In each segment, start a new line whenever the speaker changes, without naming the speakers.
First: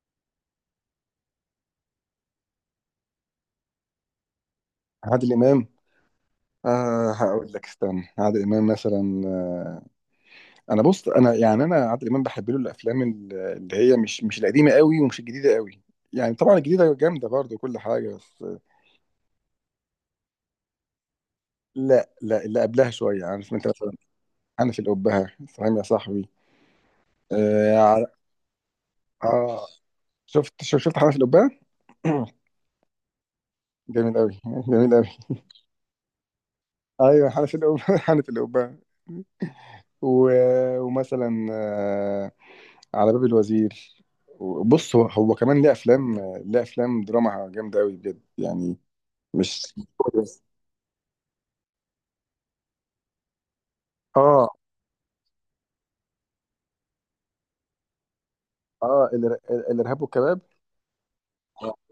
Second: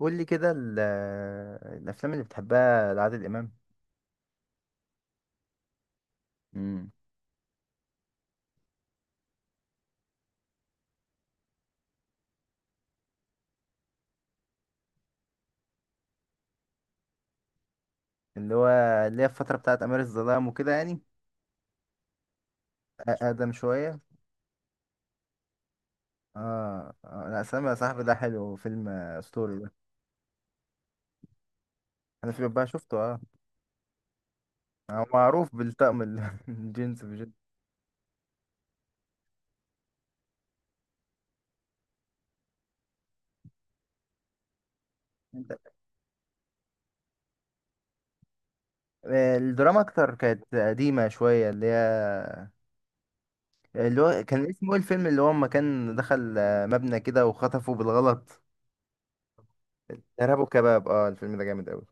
قول لي كده الافلام اللي بتحبها لعادل امام.
عادل امام.
امم.
هقول لك استنى، عادل امام مثلا. آه انا بص انا يعني انا عادل امام بحب له الافلام اللي هي مش القديمه قوي ومش الجديده قوي. يعني طبعا الجديده جامده برضه كل حاجه، بس
اللي هو اللي هي الفتره بتاعت امير الظلام وكده يعني.
لا لا، اللي قبلها شويه،
اقدم
عارف انت، مثلا
شويه.
انا في القبه، فاهم يا صاحبي؟
اه، آه، لا، سلام يا
اه,
صاحبي
ع-
ده حلو فيلم اسطوري
آه
ده.
شفت حنف القبه.
انا في بقى شفته اه.
جميل قوي، جميل
هو
قوي.
معروف بالطقم الجينز
ايوه،
بجد.
حنف القبه حنف القبه. و- ومثلا على باب الوزير. بص، هو كمان ليه افلام، ليه افلام دراما جامده قوي بجد يعني. مش
الدراما اكتر كانت قديمه شويه اللي هي اللي هو كان
اه
اسمه ايه الفيلم اللي هو اما كان دخل مبنى كده وخطفه بالغلط.
اه الارهاب
ارهاب
والكباب.
وكباب، اه الفيلم ده جامد قوي.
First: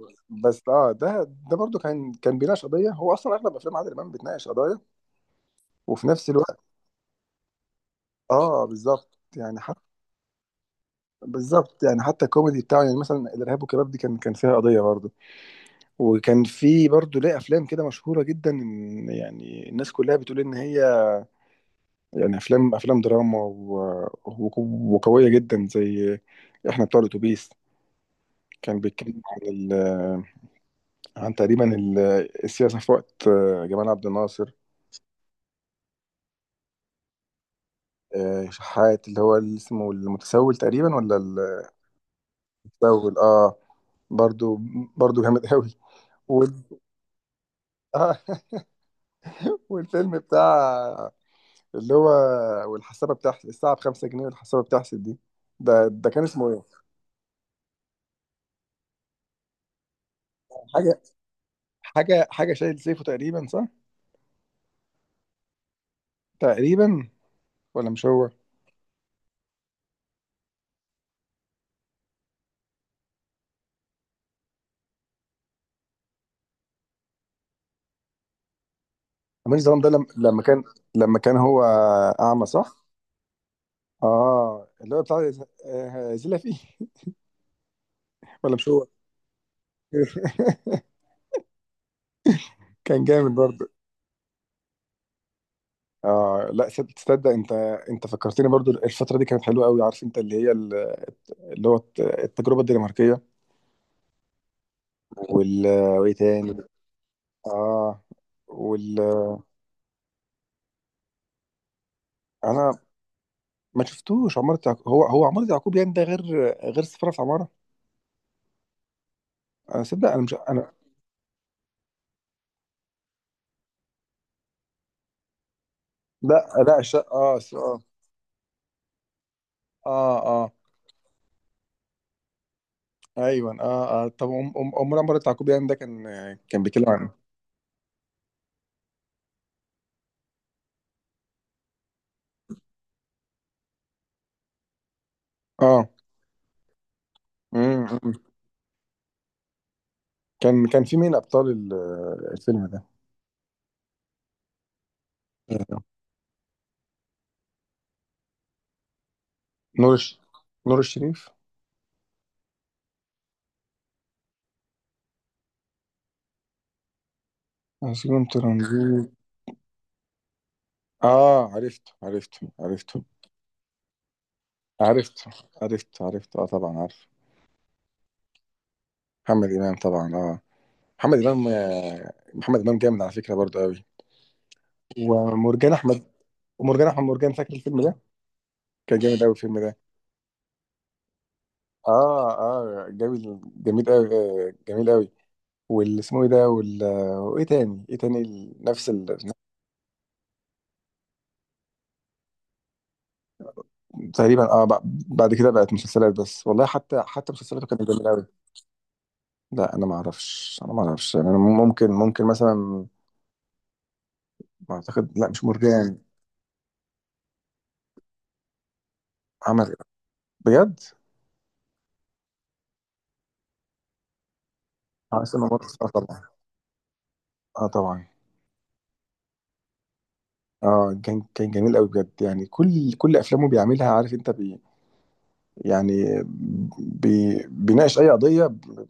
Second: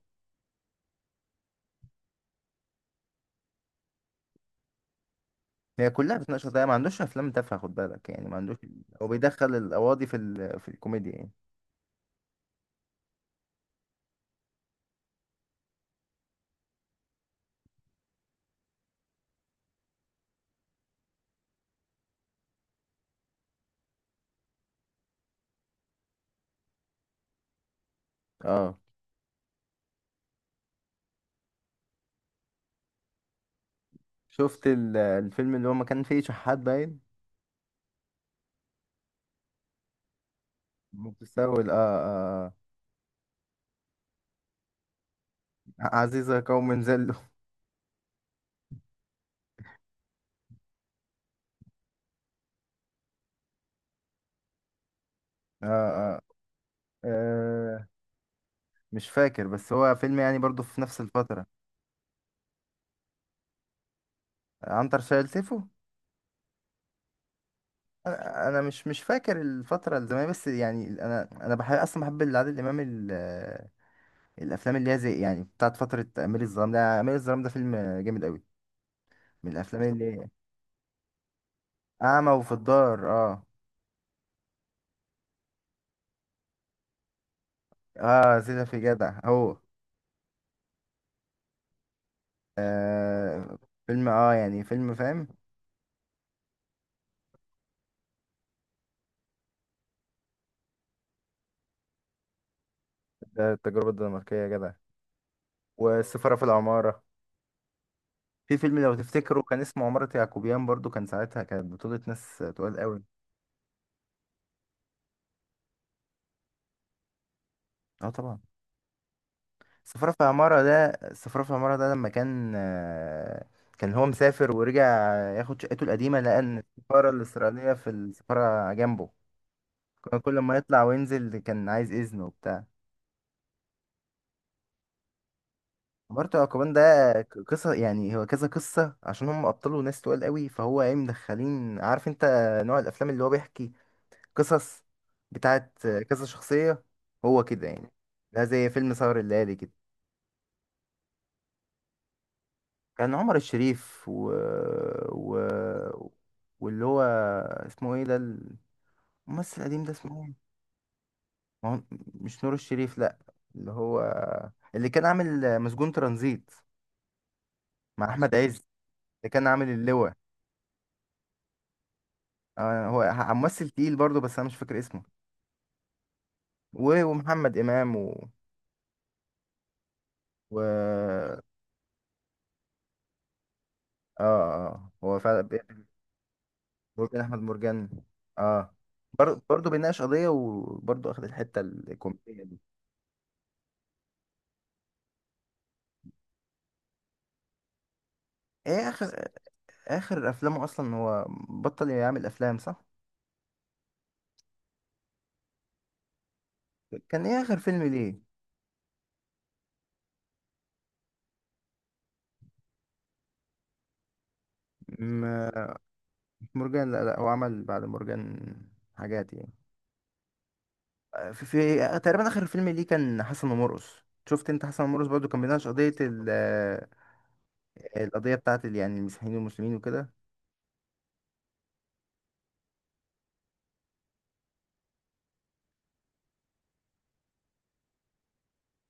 بس اه ده، ده برضو كان بيناقش قضيه. هو اصلا اغلب افلام عادل امام بتناقش قضايا،
هي
وفي
كلها
نفس
بتناقش
الوقت،
قضايا، ما عندوش افلام تافهه خد بالك يعني، ما عندوش.
اه
هو
بالظبط
بيدخل
يعني حتى،
القواضي في الكوميديا يعني.
بالظبط يعني حتى الكوميدي بتاعه. يعني مثلا الارهاب والكباب دي كان فيها قضيه برضو. وكان في برضو ليه افلام كده مشهوره جدا، إن يعني الناس كلها بتقول ان هي يعني افلام، دراما و… و… وقويه جدا، زي احنا بتوع الاتوبيس.
اه،
كان بيتكلم عن عن تقريبا السياسه في وقت جمال عبد الناصر.
شفت الفيلم اللي هو ما كان فيه شحات باين.
شحات اللي هو اللي اسمه المتسول تقريبا، ولا
متسول، اه اه آه.
المتسول؟ اه. برضو، برضو جامد قوي
عزيزة
وال...
قوم زلوا.
آه والفيلم بتاع، اللي هو، والحسابه بتاعت الساعه بخمسة جنيه، والحسابه بتحسب دي.
آه،
ده، ده
آه،
كان اسمه ايه؟
اه مش فاكر بس هو فيلم يعني برضو في نفس
حاجه
الفترة.
حاجه، شايل سيفه تقريبا صح؟
عنتر شايل سيفو.
تقريبا، ولا مش هو؟
أنا مش فاكر الفترة الزمنية، بس يعني انا بحب اصلا، بحب عادل امام الافلام اللي هي زي يعني بتاعت فترة امير الظلام، ده امير الظلام ده فيلم جامد قوي، من
حميد الظلام
الافلام
ده لما
اللي
لما كان، لما كان هو
أعمى
اعمى
وفي
صح؟
الدار اه.
اه اللي هو بتاع زيلا فيه.
اه،
ولا
سيدة
مش
في
هو؟
جدع هو.
كان جامد
آه،
برضه.
فيلم اه يعني، فيلم فاهم.
اه لا، تصدق انت، انت فكرتني برضه الفتره دي كانت حلوه قوي، عارف انت، اللي هو التجربه الدنماركيه
ده التجربة الدنماركية يا جدع،
وال، وايه
والسفارة في
تاني؟
العمارة.
اه
في فيلم لو
وال،
تفتكروا كان اسمه عمارة يعقوبيان، برضو كان ساعتها كانت بطولة ناس تقال
انا
قوي.
ما شفتوش عمارة يعقوب. هو عمارة يعقوب يعني ده غير، غير سفارة في عمارة.
اه طبعا.
انا صدق،
السفارة في
انا مش
العمارة
انا.
ده، السفارة في العمارة ده، لما كان كان هو مسافر ورجع، ياخد شقته القديمة، لقى
لا
إن
لا،
السفارة
الشقة اه
الإسرائيلية
اه،
في السفارة جنبه.
اه
كان كل
آه.
ما يطلع وينزل كان عايز إذن وبتاع.
ايوه اه اه. طب أم- أم- امور عمر التعقوبي ده كان،
مارتو
كان
أكوان ده
بيتكلم عن
قصة، يعني هو كذا قصة عشان هم أبطاله ناس تقال قوي، فهو ايه، مدخلين عارف انت نوع الأفلام اللي هو بيحكي، قصص بتاعت
اه.
كذا شخصية. هو كده
أمم،
يعني.
أمم.
ده زي فيلم سهر الليالي كده.
كان في مين ابطال الفيلم ده؟
كان عمر الشريف و... و...
آه،
واللي هو اسمه ايه ده، الممثل القديم ده
نور
اسمه
الش...
ايه؟
نور الشريف.
ما هو مش نور الشريف لأ، اللي هو اللي كان عامل مسجون ترانزيت مع
عاصم
أحمد عز،
ترنزيت.
اللي كان عامل اللواء.
اه عرفته، عرفته،
هو
عرفته.
ممثل تقيل برضه، بس انا مش فاكر اسمه.
عرفته، عرفته، عرفته اه طبعا عارف.
ومحمد امام و،
محمد امام طبعا اه.
و...
محمد
اه
امام، محمد امام جامد على فكره برضه قوي.
اه. هو فعلا
ومرجان احمد، ومرجان احمد
هو بين
مرجان،
احمد
فاكر الفيلم
مرجان
ده؟
اه.
كان جامد قوي الفيلم
برضه
ده.
بيناقش قضيه، وبرضه اخد الحته
اه
الكوميديه دي.
اه جميل، جميل قوي، جميل قوي. واللي اسمه ايه ده، وال… وايه تاني؟ ايه تاني؟
ايه
نفس ال…
اخر افلامه اصلا؟ هو بطل يعمل افلام صح؟
تقريبا اه، بعد كده بقت مسلسلات بس. والله حتى،
كان
حتى
ايه اخر
مسلسلاته
فيلم
كانت جميله
ليه؟
قوي. لا انا ما اعرفش، انا ما اعرفش يعني. انا ممكن، ممكن مثلا، ما اعتقد. لا مش
م-
مرجان.
مش مرجان، لا لا، هو عمل بعد مرجان حاجات يعني.
عمل بجد.
في تقريبا اخر فيلم ليه كان حسن ومرقص. شفت انت حسن ومرقص،
اه
برضه كان
اسمه
بيناقش
مرقص اه
قضيه،
طبعا، اه طبعا.
القضية بتاعت يعني المسيحيين والمسلمين وكده.
اه كان، كان جميل قوي بجد يعني. كل افلامه بيعملها، عارف انت، بي يعني، بي بيناقش اي قضيه،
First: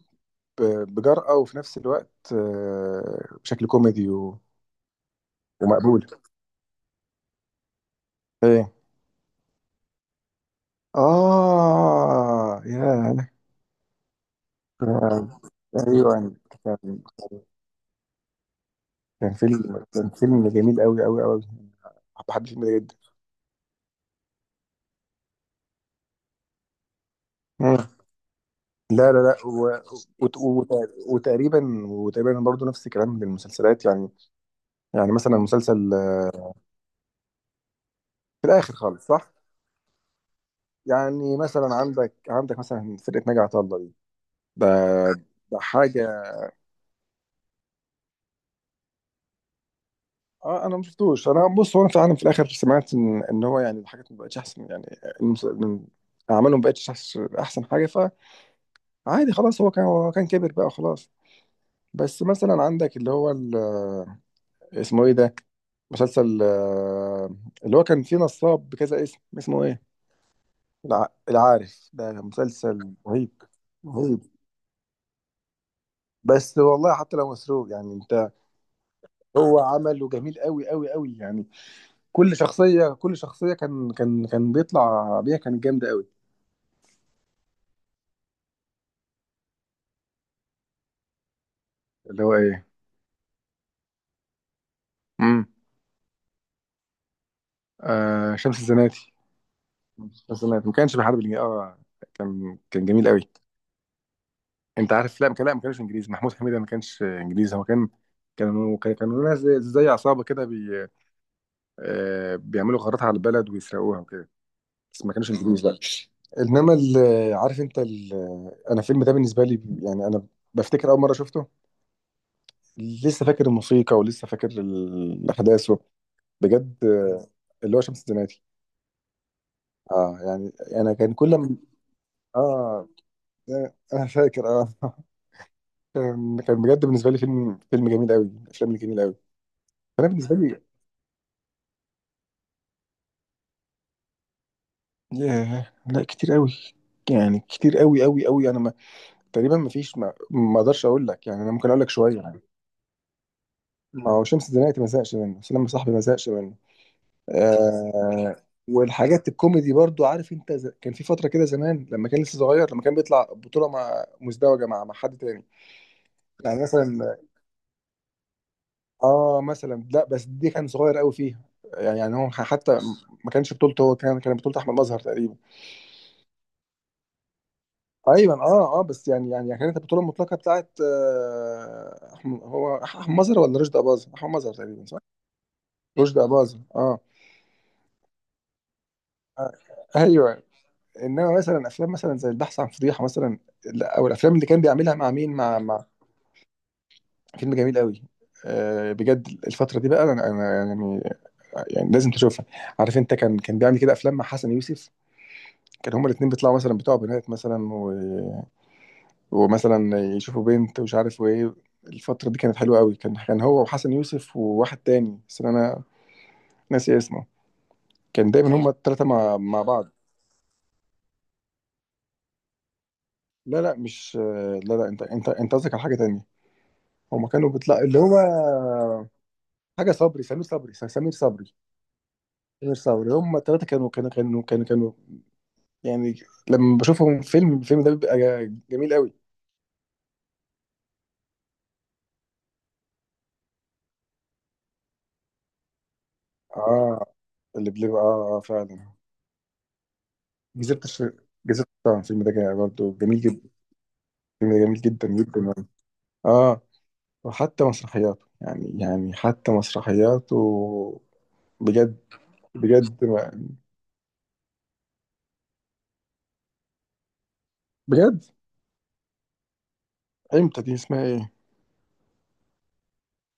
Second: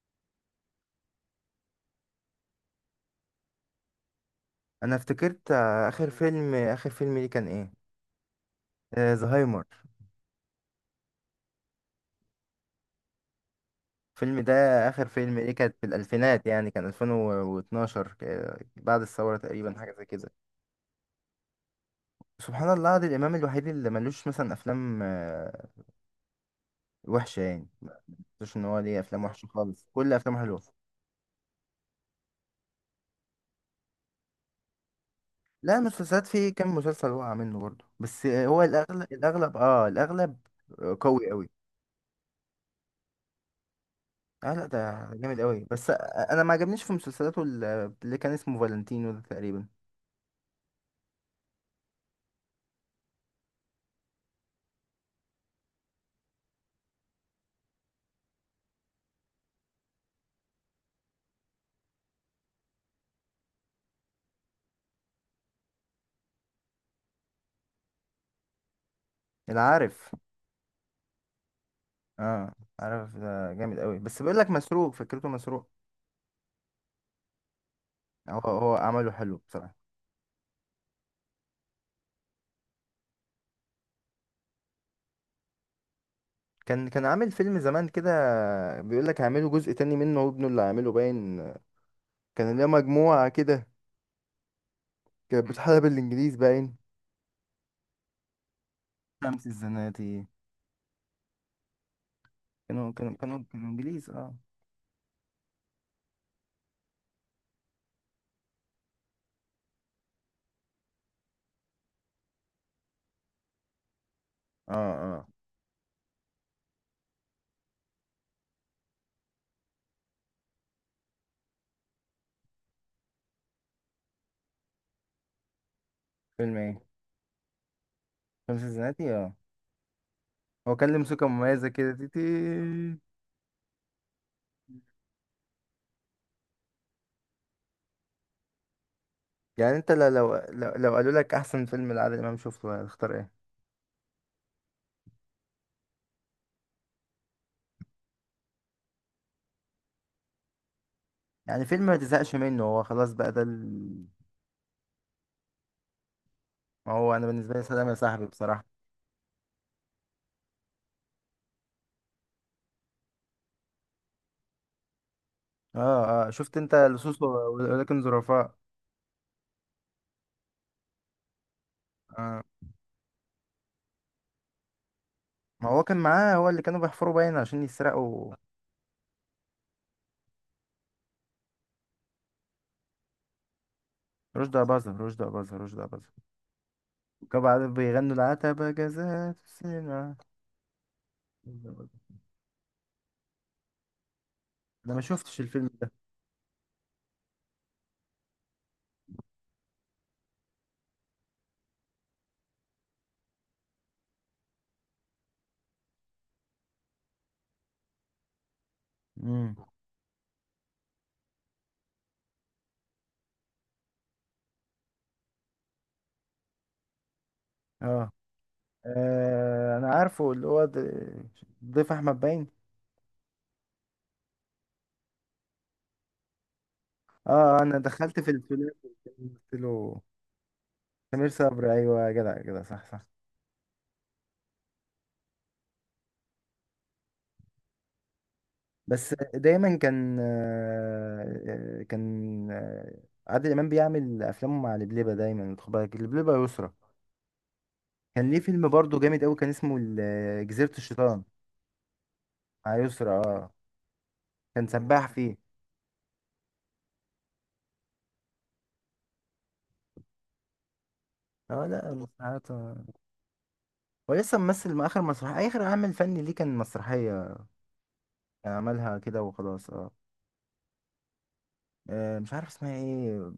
بجرأه، وفي نفس الوقت بشكل كوميدي و-
أنا افتكرت
ومقبول.
آخر فيلم ليه كان إيه؟
ايه؟
زهايمر.
آه يا أنا
الفيلم ده، آخر فيلم
كنت-
ليه، كانت في
أيوه أنا،
الألفينات، يعني كان
كان،
2012، بعد
كان
الثورة تقريبا،
فيلم،
حاجة زي
كان
كده.
فيلم جميل أوي أوي أوي. بحب الفيلم
سبحان
ده
الله،
جدا.
عادل إمام الوحيد اللي ملوش مثلا أفلام وحشة يعني،
مم.
ما مش إن هو ليه
لا لا
أفلام
لا،
وحشة
و...
خالص، كل
وت...
أفلامه حلوة.
وت... وتقريبا وتقريبا برضه نفس الكلام للمسلسلات يعني. يعني مثلا
لا،
مسلسل،
مسلسلات فيه كام مسلسل وقع منه برضه، بس
في
هو
الآخر خالص
الأغلب،
صح؟
الأغلب. آه، قوي
يعني
أوي.
مثلا عندك، عندك مثلا فرقة ناجي عطا الله دي،
اه، لا
ده،
ده جامد
ده
قوي، بس
حاجة.
انا ما عجبنيش في مسلسلاته اللي كان اسمه فالنتينو ده تقريبا.
اه انا ما شفتوش. انا بص، هو انا فعلا في الاخر سمعت ان هو يعني الحاجات ما بقتش احسن يعني. المس- من- اعمالهم ما بقتش أحسن حاجة. عادي خلاص، هو كان كبر بقى خلاص. بس مثلا عندك اللي هو اسمه ايه ده؟ مسلسل اللي هو كان فيه نصاب بكذا اسم،
انا
اسمه ايه؟
عارف،
العارف ده
اه
مسلسل
عارف
رهيب،
ده جامد قوي، بس
رهيب.
بيقول لك مسروق، فكرته مسروق.
بس والله حتى لو مسروق يعني انت،
هو عمله حلو
هو
بصراحة.
عمله جميل قوي قوي قوي يعني. كل شخصية، كل شخصية كان بيطلع بيها كانت جامدة قوي.
كان عامل فيلم زمان كده، بيقول لك هيعملوا جزء تاني منه وابنه اللي عامله باين.
اللي هو
كان ليه
ايه،
مجموعة كده،
امم،
كانت بتحارب بالانجليز باين.
آه شمس الزناتي.
شمس الزناتي.
شمس الزناتي ما كانش بيحارب اه، كان، كان
كانوا
جميل
كانوا
قوي.
كانوا كانوا انجليز اه.
انت عارف لا ما كان، لا ما كانش انجليزي. محمود حميده ما كانش انجليزي. هو كان كانوا، كانوا ناس زي، زي عصابه كده، بي بيعملوا غارات على البلد ويسرقوها وكده،
اه
بس ما
اه،
كانوش انجليزي لا. انما عارف انت انا الفيلم ده بالنسبه لي يعني، انا بفتكر اول مره شفته، لسه فاكر الموسيقى ولسه فاكر الاحداث
فيلم
بجد،
ايه؟
اللي هو شمس الزناتي.
شمس الزناتي اه.
اه يعني،
هو كان
انا
له
كان
موسيقى
كل ما،
مميزة كده، تي تي.
اه انا فاكر اه كان، كان بجد بالنسبه لي فيلم، فيلم جميل قوي، الافلام الجميله قوي.
يعني انت لو
فانا بالنسبه لي
قالوا لك احسن فيلم لعادل امام شفته هتختار ايه؟
ياه، لا كتير قوي يعني. كتير قوي قوي قوي. انا ما، تقريبا ما فيش، ما اقدرش اقول لك يعني، انا
يعني
ممكن اقول
فيلم
لك
ما
شويه
تزهقش
يعني.
منه، هو خلاص بقى ده
ما هو شمس الزناتي ما زهقش منه، سلام يا صاحبي ما زهقش منه.
ما هو انا بالنسبه لي سلام يا صاحبي،
آه،
بصراحه.
والحاجات الكوميدي برضو عارف انت، كان في فتره كده زمان لما كان لسه صغير، لما كان بيطلع بطوله مع مزدوجه مع، حد تاني.
اه اه، شفت
يعني
انت
مثلا،
لصوص ولكن ظرفاء.
اه مثلا، لا بس دي كان صغير قوي فيها، يعني يعني هو
آه.
حتى ما كانش بطولته هو، كان، كان بطوله احمد مظهر تقريبا.
ما هو كان معاه، هو اللي كانوا بيحفروا باين عشان يسرقوا.
ايوه اه اه. بس يعني، يعني كانت البطوله المطلقه بتاعت آه احمد مظهر، ولا رشدي اباظه؟ احمد مظهر تقريبا صح؟
رشدي اباظة.
رشدي اباظه اه.
وكانوا بعدين بيغنوا العتبة جزات
آه،
السنة.
ايوه. انما مثلا
رشدي
افلام
أباظة.
مثلا زي البحث عن فضيحه مثلا، لا، او الافلام اللي كان
انا
بيعملها
ما
مع مين،
شفتش
مع
الفيلم
مع
ده.
فيلم جميل قوي، آه بجد. الفتره دي بقى، انا، انا يعني، يعني لازم تشوفها. عارف انت، كان، كان بيعمل كده افلام مع حسن يوسف. كان هما الاثنين بيطلعوا مثلا بتوع بنات مثلا،
امم.
ومثلا يشوفوا بنت ومش عارف وايه. الفترة دي كانت حلوة قوي، كان، كان هو وحسن يوسف وواحد تاني، بس انا ناسي اسمه.
اه
كان دايما هما التلاتة مع
آه،
بعض.
انا عارفه اللي هو ضيف احمد باين.
لا لا مش، لا لا انت، انت قصدك على حاجة تانية. هما كانوا
اه، انا
بتلاقي اللي هو
دخلت في الفلان، قلت
حاجة،
له
صبري، سمير صبري، سمير
سمير
صبري.
صبري. ايوه يا جدع، يا جدع،
سمير
صح صح.
صبري، هما التلاتة كانوا يعني لما بشوفهم في فيلم، الفيلم ده بيبقى جميل قوي.
بس دايما كان، آه، كان آه، عادل امام بيعمل افلامه مع لبلبه دايما، خد بالك لبلبه، يسرى.
اه، اللي بيبقى
كان
اه
ليه فيلم
فعلا.
برضه جامد قوي، كان اسمه جزيره
جزيرة الشيطان،
الشيطان.
الفيلم ده كان
مع
برضه
يسرى
جميل جدا،
اه.
الفيلم ده
كان
جميل
سباح
جدا
فيه.
جدا. اه، وحتى مسرحياته يعني، يعني حتى مسرحياته
اه لا،
بجد،
المسرحيات آه.
بجد ما-
هو لسه ممثل، مع اخر مسرحيه، اخر عمل فني ليه كان مسرحيه
بجد،
عملها كده وخلاص اه.
امتى دي؟ اسمها ايه؟
مش عارف اسمها ايه،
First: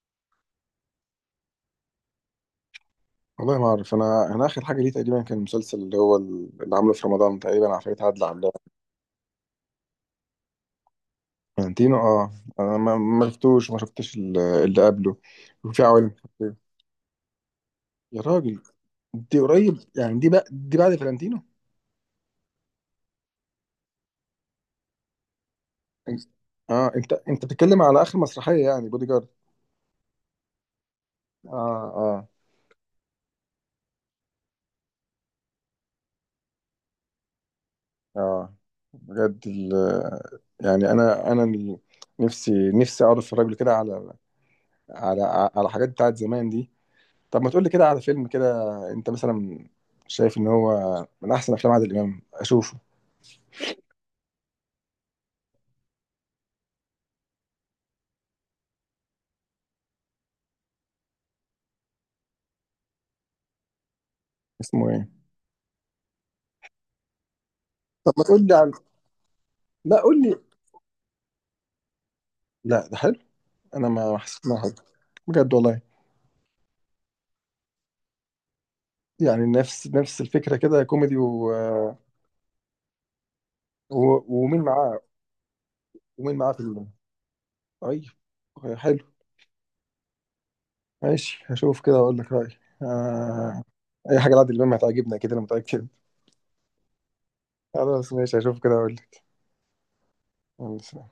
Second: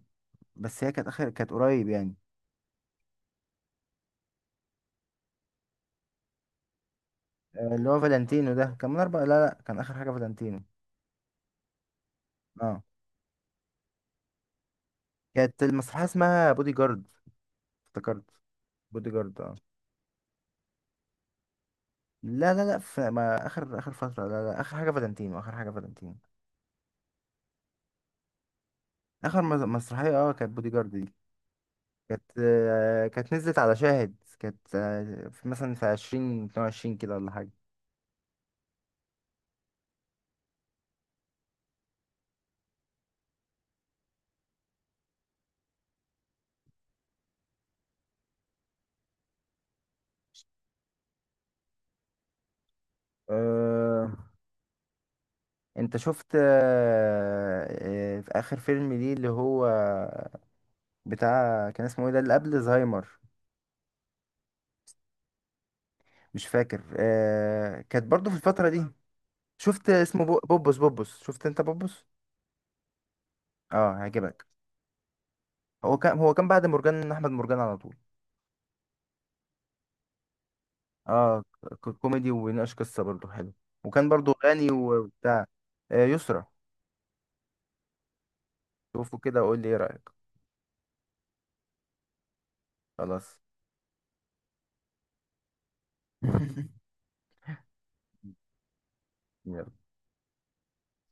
بس هي كانت اخر، كانت قريب يعني.
والله ما اعرف. انا، انا اخر حاجه ليه تقريبا كان المسلسل اللي هو اللي عامله في رمضان تقريبا،
اللي هو
عفاريت عدل علام.
فالنتينو ده كان من اربع، لا لا، كان اخر حاجه فالنتينو.
فلانتينو اه، انا
اه،
ما، ما شفتوش، وما شفتش اللي قبله.
كانت
وفي
المسرحيه
عوالم
اسمها
خفية.
بودي جارد.
يا
افتكرت،
راجل،
بودي
دي
جارد اه.
قريب يعني، دي بقى دي بعد فلانتينو.
لا لا لا، في ما اخر فتره، لا لا، اخر حاجه فالنتينو، اخر حاجه فالنتينو.
اه انت، انت بتتكلم على اخر مسرحيه يعني، بودي جارد.
اخر مسرحيه اه كانت بودي جارد دي،
اه
كانت
اه
آه، كانت نزلت على شاهد، كانت في مثلا في عشرين 2022 كده، ولا حاجه.
اه. بجد ال…، يعني انا، نفسي، نفسي اقعد اتفرج له كده على، على، على حاجات بتاعت زمان دي. طب ما تقول لي كده على فيلم كده، انت مثلا شايف ان هو من احسن افلام عادل امام اشوفه؟
أه، انت شفت في اخر فيلم ليه اللي هو بتاع، كان اسمه ايه ده، اللي قبل زهايمر؟
اسمه ايه؟
مش فاكر كانت
طب ما
برضو في
تقول لي
الفترة
عن،
دي. شفت
لا قول
اسمه
لي.
بوبوس، بوبوس، شفت انت بوبوس؟
لا ده حلو؟ انا
اه،
ما حسيت
هيعجبك.
انه حلو، بجد والله.
هو كان بعد مرجان احمد مرجان على طول.
يعني نفس، نفس الفكره كده، كوميدي
اه،
و…
كوميدي وبيناقش قصة، برضو حلو،
و…
وكان برضو
ومين
غني
معاه؟
وبتاع.
ومين
يسرا.
معاه في ال…؟ طيب، حلو.
شوفه كده وقول لي ايه رأيك.
ماشي هشوف كده واقول لك رايي.
خلاص.
آه… اي حاجه لعادل امام هتعجبني كده، انا متاكد. خلاص ماشي هشوف كده اقول
يلا.
لك.